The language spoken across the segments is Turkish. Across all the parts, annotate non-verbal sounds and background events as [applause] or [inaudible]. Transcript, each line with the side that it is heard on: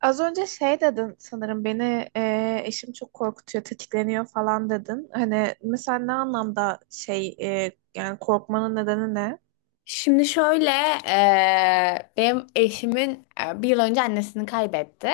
right: Az önce şey dedin sanırım beni eşim çok korkutuyor, tetikleniyor falan dedin. Hani mesela ne anlamda şey yani korkmanın nedeni ne?
left: Şimdi şöyle, benim eşimin bir yıl önce annesini kaybetti.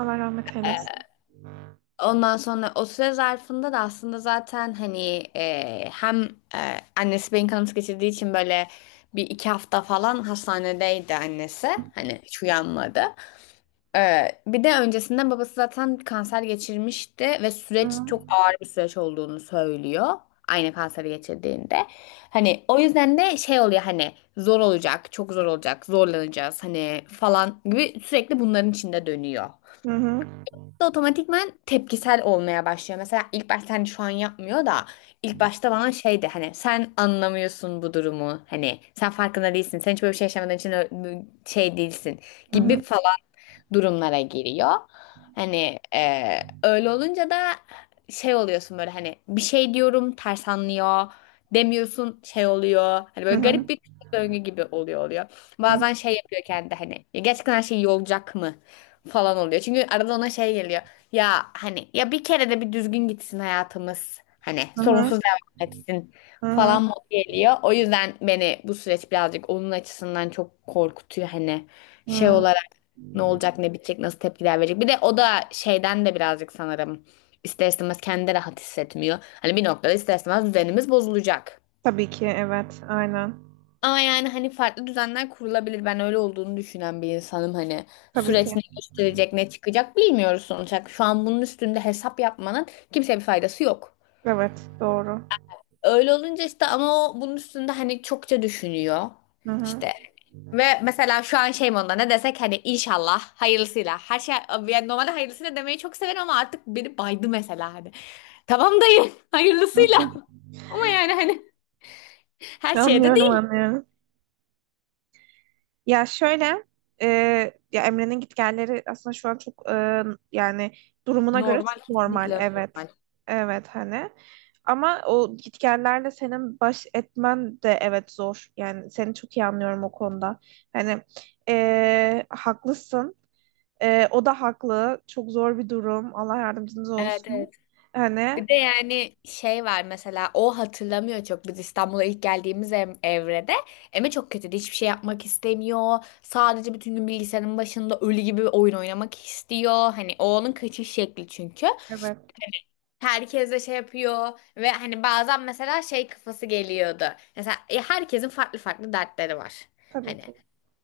right: Allah rahmet eylesin.
left: Ondan sonra o süre zarfında da aslında zaten hani hem annesi beyin kanaması geçirdiği için böyle bir iki hafta falan hastanedeydi annesi. Hani hiç uyanmadı. Bir de öncesinde babası zaten kanser geçirmişti ve
right: Hı
left: süreç çok ağır bir süreç olduğunu söylüyor. Aynı kanseri geçirdiğinde. Hani o yüzden de şey oluyor hani zor olacak, çok zor olacak, zorlanacağız hani falan gibi sürekli bunların içinde dönüyor
right: hı hı
left: da otomatikman tepkisel olmaya başlıyor. Mesela ilk başta hani şu an yapmıyor da ilk başta bana şeydi hani sen anlamıyorsun bu durumu. Hani sen farkında değilsin. Sen hiç böyle bir şey yaşamadığın için şey değilsin
right: hı
left: gibi falan durumlara giriyor. Hani öyle olunca da şey oluyorsun böyle hani bir şey diyorum ters anlıyor. Demiyorsun şey oluyor. Hani
right: hı
left: böyle
right: hı
left: garip
right: hı
left: bir döngü gibi oluyor. Bazen şey yapıyor kendi hani "Ya gerçekten her şey iyi olacak mı? Falan oluyor. Çünkü arada ona şey geliyor. Ya hani ya bir kere de bir düzgün gitsin hayatımız. Hani
right: hı
left: sorunsuz devam etsin
right: hı
left: falan
right: hı.
left: modu geliyor. O yüzden beni bu süreç birazcık onun açısından çok korkutuyor. Hani şey
right: Hı.
left: olarak ne olacak ne bitecek nasıl tepkiler verecek. Bir de o da şeyden de birazcık sanırım ister istemez kendi de rahat hissetmiyor. Hani bir noktada ister istemez düzenimiz bozulacak.
right: Tabii ki evet aynen.
left: Ama yani hani farklı düzenler kurulabilir. Ben öyle olduğunu düşünen bir insanım hani.
right: Tabii
left: Süreç
right: ki.
left: ne gösterecek, ne çıkacak bilmiyoruz sonuç olarak. Şu an bunun üstünde hesap yapmanın kimseye bir faydası yok.
right: Evet doğru.
left: Öyle olunca işte ama o bunun üstünde hani çokça düşünüyor.
right: Hı hı.
left: İşte ve mesela şu an şey modunda ne desek hani inşallah hayırlısıyla. Her şey yani normalde hayırlısıyla demeyi çok severim ama artık beni baydı mesela hani. Tamam dayı [laughs] hayırlısıyla.
right: Okey.
left: Ama yani hani her şeye de
right: Anlıyorum
left: değil.
right: anlıyorum. Ya şöyle, e, ya Emre'nin gitgelleri aslında şu an çok yani durumuna göre
left: Normal
right: çok normal.
left: kesinlikle
right: Evet.
left: normal.
right: Evet hani. Ama o gitgellerle senin baş etmen de evet zor. Yani seni çok iyi anlıyorum o konuda. Hani haklısın. E, o da haklı. Çok zor bir durum. Allah yardımcınız
left: Evet,
right: olsun.
left: evet.
right: Hani
left: Bir de yani şey var mesela o hatırlamıyor çok biz İstanbul'a ilk geldiğimiz evrede Eme çok kötüydü hiçbir şey yapmak istemiyor sadece bütün gün bilgisayarın başında ölü gibi oyun oynamak istiyor hani o onun kaçış şekli çünkü
right: evet
left: herkes de şey yapıyor ve hani bazen mesela şey kafası geliyordu mesela herkesin farklı farklı dertleri var
right: tabii
left: hani
right: ki.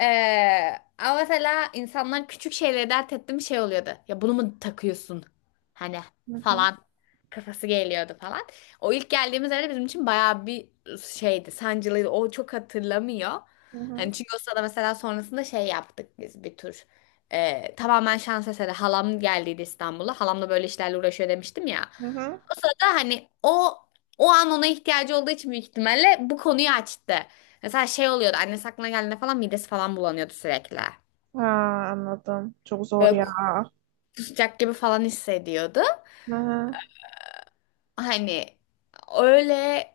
left: ama mesela insanlar küçük şeyleri dert etti şey oluyordu. Ya bunu mu takıyorsun? Hani
right: Hı hı,
left: falan kafası geliyordu falan. O ilk geldiğimiz evde bizim için bayağı bir şeydi, sancılıydı. O çok hatırlamıyor.
right: hı
left: Hani
right: hı,
left: çünkü o sırada mesela sonrasında şey yaptık biz bir tur. Tamamen şans eseri halam geldiydi İstanbul'a. Halam da böyle işlerle uğraşıyor demiştim ya.
right: hı hı.
left: O sırada hani o an ona ihtiyacı olduğu için büyük ihtimalle bu konuyu açtı. Mesela şey oluyordu annesi aklına geldiğinde falan midesi falan bulanıyordu sürekli.
right: Ha, anladım. Çok zor
left: Böyle
right: ya.
left: kusacak gibi falan hissediyordu.
right: Hı hı.
left: Hani öyle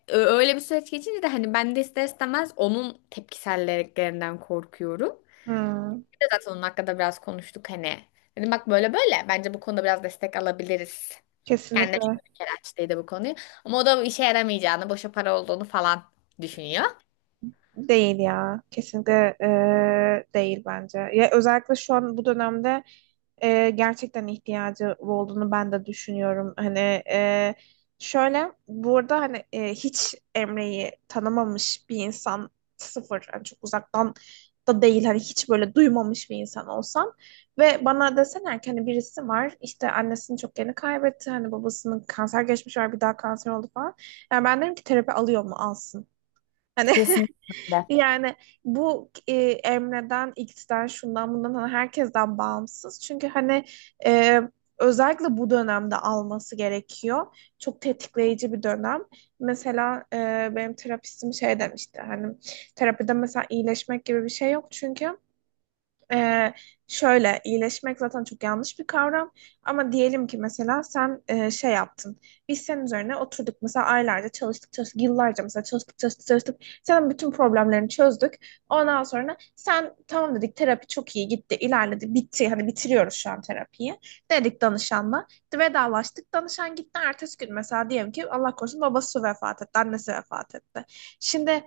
left: öyle bir süreç geçince de hani ben de ister istemez onun tepkiselliklerinden korkuyorum.
right: Hı.
left: Bir de zaten onun hakkında biraz konuştuk hani. Dedim bak böyle bence bu konuda biraz destek alabiliriz. Kendine çünkü
right: Kesinlikle
left: bir kere açtıydı bu konuyu. Ama o da işe yaramayacağını, boşa para olduğunu falan düşünüyor.
right: değil ya. Kesinlikle değil bence. Ya özellikle şu an bu dönemde gerçekten ihtiyacı olduğunu ben de düşünüyorum. Hani e, şöyle burada hani hiç Emre'yi tanımamış bir insan, sıfır hani çok uzaktan da değil hani hiç böyle duymamış bir insan olsam ve bana deseler ki hani birisi var, işte annesini çok yeni kaybetti, hani babasının kanser geçmiş var, bir daha kanser oldu falan. Yani ben derim ki terapi alıyor mu, alsın. Hani,
left: Kesinlikle. Öyle.
right: yani bu Emre'den, X'den, şundan bundan, hani herkesten bağımsız. Çünkü hani e, özellikle bu dönemde alması gerekiyor. Çok tetikleyici bir dönem. Mesela benim terapistim şey demişti hani terapide mesela iyileşmek gibi bir şey yok, çünkü ee, şöyle iyileşmek zaten çok yanlış bir kavram, ama diyelim ki mesela sen şey yaptın, biz senin üzerine oturduk, mesela aylarca çalıştık çalıştık, yıllarca mesela çalıştık çalıştık çalıştık, senin bütün problemlerini çözdük, ondan sonra sen tamam dedik, terapi çok iyi gitti, ilerledi, bitti, hani bitiriyoruz şu an terapiyi dedik, danışanla vedalaştık, danışan gitti, ertesi gün mesela diyelim ki Allah korusun babası vefat etti, annesi vefat etti. Şimdi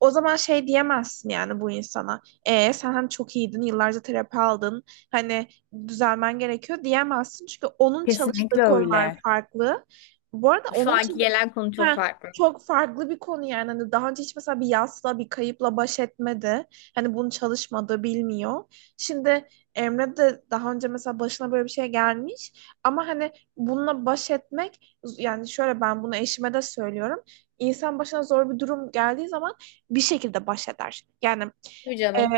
right: o zaman şey diyemezsin yani bu insana. E sen hani çok iyiydin, yıllarca terapi aldın. Hani düzelmen gerekiyor diyemezsin. Çünkü onun çalıştığı
left: Kesinlikle
right: konular
left: öyle.
right: farklı. Bu arada
left: Şu
right: onun
left: anki
right: için,
left: gelen konu çok
right: Heh,
left: farklı.
right: çok farklı bir konu yani. Hani daha önce hiç mesela bir yasla, bir kayıpla baş etmedi. Hani bunu çalışmadı, bilmiyor. Şimdi Emre de daha önce mesela başına böyle bir şey gelmiş. Ama hani bununla baş etmek, yani şöyle, ben bunu eşime de söylüyorum. İnsan başına zor bir durum geldiği zaman bir şekilde baş eder. Yani
left: Tabii
right: e,
left: canım.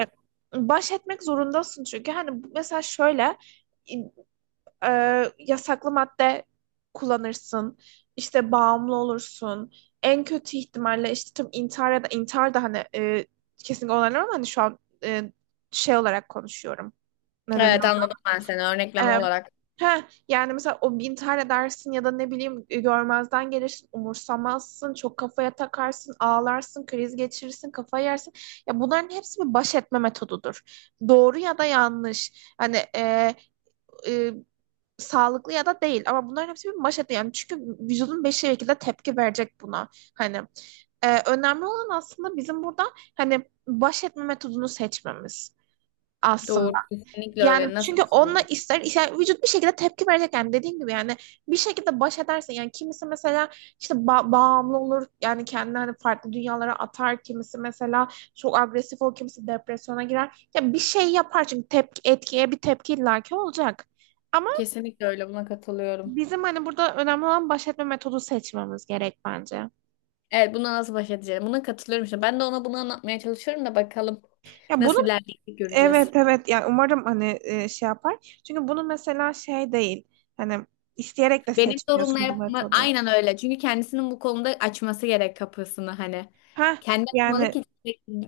right: baş etmek zorundasın, çünkü hani mesela şöyle yasaklı madde kullanırsın, işte bağımlı olursun, en kötü ihtimalle işte tüm intihar ya da intihar da hani kesinlikle onaylamam, ama hani şu an e, şey olarak konuşuyorum, neden?
left: Evet anladım ben seni örnekleme
right: Ee,
left: olarak.
right: heh, yani mesela o intihar dersin ya da ne bileyim, görmezden gelirsin, umursamazsın, çok kafaya takarsın, ağlarsın, kriz geçirirsin, kafa yersin. Ya bunların hepsi bir baş etme metodudur. Doğru ya da yanlış. Hani e, sağlıklı ya da değil, ama bunların hepsi bir baş etme. Yani çünkü vücudun bir şekilde tepki verecek buna. Hani önemli olan aslında bizim burada hani baş etme metodunu seçmemiz aslında.
left: Doğru kesinlikle öyle.
right: Yani
left: Nasıl
right: çünkü
left: baş edeceğim?
right: onunla ister, yani vücut bir şekilde tepki verecek yani, dediğim gibi, yani bir şekilde baş edersin. Yani kimisi mesela işte bağımlı olur, yani kendini hani farklı dünyalara atar, kimisi mesela çok agresif olur, kimisi depresyona girer ya bir şey yapar, çünkü tepki, etkiye bir tepki illaki olacak, ama
left: Kesinlikle öyle buna katılıyorum.
right: bizim hani burada önemli olan baş etme metodu seçmemiz gerek bence.
left: Evet buna nasıl baş edeceğim? Buna katılıyorum işte. Ben de ona bunu anlatmaya çalışıyorum da bakalım
right: Ya bunu,
left: nasıl ilerleyecek göreceğiz.
right: evet evet, yani umarım hani şey yapar, çünkü bunu mesela şey değil, hani isteyerek de
left: Benim sorumla
right: seçmiyorsun bu
left: yapma
right: metodu.
left: aynen öyle. Çünkü kendisinin bu konuda açması gerek kapısını hani.
right: Ha,
left: Kendi açmalı
right: yani
left: ki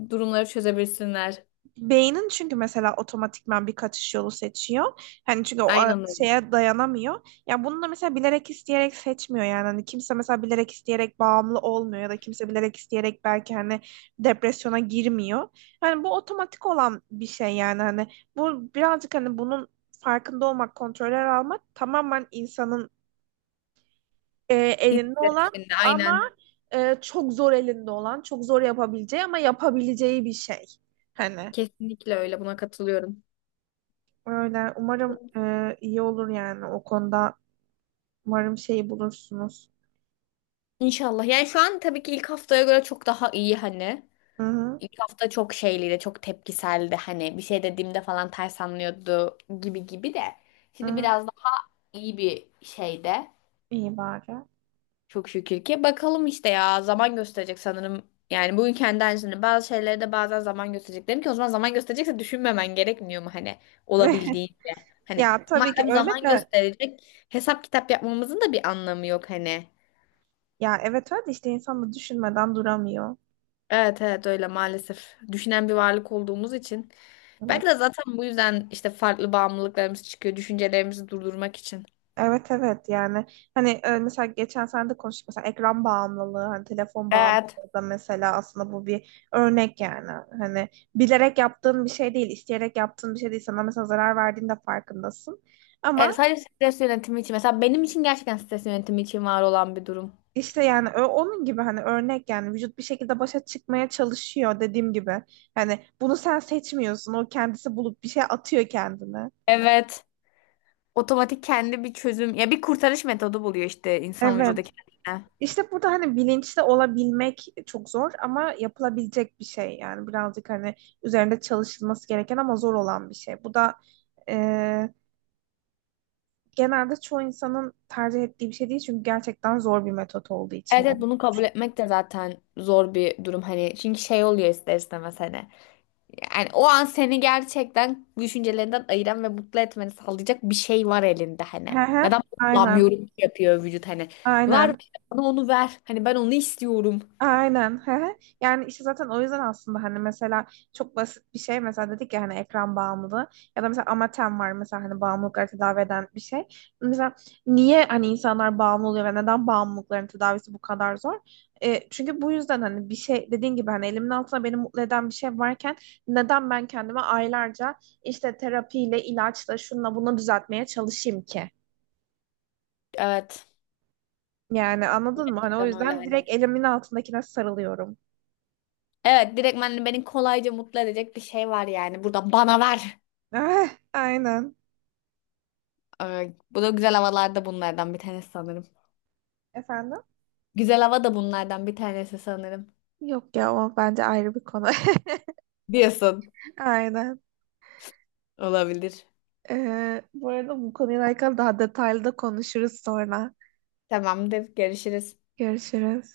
left: durumları çözebilsinler.
right: beynin çünkü mesela otomatikman bir kaçış yolu seçiyor. Hani çünkü o
left: Aynen öyle.
right: şeye dayanamıyor. Ya bunu da mesela bilerek isteyerek seçmiyor yani. Hani kimse mesela bilerek isteyerek bağımlı olmuyor, ya da kimse bilerek isteyerek belki hani depresyona girmiyor. Hani bu otomatik olan bir şey yani, hani bu birazcık hani bunun farkında olmak, kontroller almak tamamen insanın elinde olan,
left: İnisiyatifinde
right: ama
left: aynen.
right: çok zor elinde olan, çok zor yapabileceği ama yapabileceği bir şey. Hani.
left: Kesinlikle öyle buna katılıyorum.
right: Öyle. Umarım iyi olur yani o konuda. Umarım şey bulursunuz.
left: İnşallah. Yani şu an tabii ki ilk haftaya göre çok daha iyi hani.
right: Hı hı.
left: İlk hafta çok şeyliydi, çok tepkiseldi. Hani bir şey dediğimde falan ters anlıyordu gibi gibi de. Şimdi
right: Hı.
left: biraz daha iyi bir şeyde.
right: İyi bari.
left: Çok şükür ki. Bakalım işte ya zaman gösterecek sanırım. Yani bugün kendi aynısını. Bazı şeyleri de bazen zaman gösterecek. Dedim ki o zaman zaman gösterecekse düşünmemen gerekmiyor mu hani
right: [laughs]
left: olabildiğince. Hani
right: Ya tabii ki
left: madem
right: öyle
left: zaman
right: de,
left: gösterecek hesap kitap yapmamızın da bir anlamı yok hani.
right: ya evet öyle de, işte insan da düşünmeden duramıyor.
left: Evet evet öyle maalesef. Düşünen bir varlık olduğumuz için. Belki
right: Evet.
left: de zaten bu yüzden işte farklı bağımlılıklarımız çıkıyor. Düşüncelerimizi durdurmak için.
right: Evet evet, yani hani mesela geçen sene de konuştuk, mesela ekran bağımlılığı, hani telefon
left: Evet.
right: bağımlılığı da mesela aslında bu bir örnek yani, hani bilerek yaptığın bir şey değil, isteyerek yaptığın bir şey değil, sana mesela zarar verdiğinde farkındasın
left: Evet,
right: ama.
left: sadece stres yönetimi için. Mesela benim için gerçekten stres yönetimi için var olan bir durum.
right: İşte yani, onun gibi hani, örnek yani, vücut bir şekilde başa çıkmaya çalışıyor, dediğim gibi. Hani bunu sen seçmiyorsun. O kendisi bulup bir şey atıyor kendine.
left: Evet. Otomatik kendi bir çözüm ya bir kurtarış metodu buluyor işte insan
right: Evet.
left: vücudu kendine.
right: İşte burada hani bilinçli olabilmek çok zor ama yapılabilecek bir şey. Yani birazcık hani üzerinde çalışılması gereken ama zor olan bir şey. Bu da genelde çoğu insanın tercih ettiği bir şey değil, çünkü gerçekten zor bir metot olduğu için.
left: Evet,
right: O.
left: evet bunu kabul etmek de zaten zor bir durum hani çünkü şey oluyor ister istemez hani. Yani o an seni gerçekten düşüncelerinden ayıran ve mutlu etmeni sağlayacak bir şey var elinde hani.
right: Hı hı,
left: Neden
right: aynen,
left: kullanmıyorum ki yapıyor vücut hani. Ver
right: aynen.
left: bana onu ver. Hani ben onu istiyorum.
right: Aynen. Hı hı. Yani işte zaten o yüzden aslında, hani mesela çok basit bir şey mesela, dedik ya hani ekran bağımlılığı ya da mesela Amatem var mesela, hani bağımlılıkları tedavi eden bir şey. Mesela niye hani insanlar bağımlı oluyor ve neden bağımlılıkların tedavisi bu kadar zor? E, çünkü bu yüzden hani, bir şey dediğin gibi hani, elimin altında beni mutlu eden bir şey varken neden ben kendime aylarca işte terapiyle, ilaçla, şunla bunu düzeltmeye çalışayım ki?
left: Evet.
right: Yani anladın mı? Hani o
left: Gerçekten öyle
right: yüzden
left: hani.
right: direkt elimin altındakine sarılıyorum.
left: Evet direktmen beni kolayca mutlu edecek bir şey var yani. Burada bana ver.
right: [laughs] Aynen.
left: Bu da güzel havalarda bunlardan bir tanesi sanırım.
right: Efendim?
left: Güzel hava da bunlardan bir tanesi sanırım.
right: Yok ya, o bence ayrı bir konu.
left: Diyorsun.
right: [laughs] Aynen.
left: Olabilir.
right: Bu arada bu konuyla alakalı daha detaylı da konuşuruz sonra.
left: Tamamdır. Görüşürüz.
right: Görüşürüz.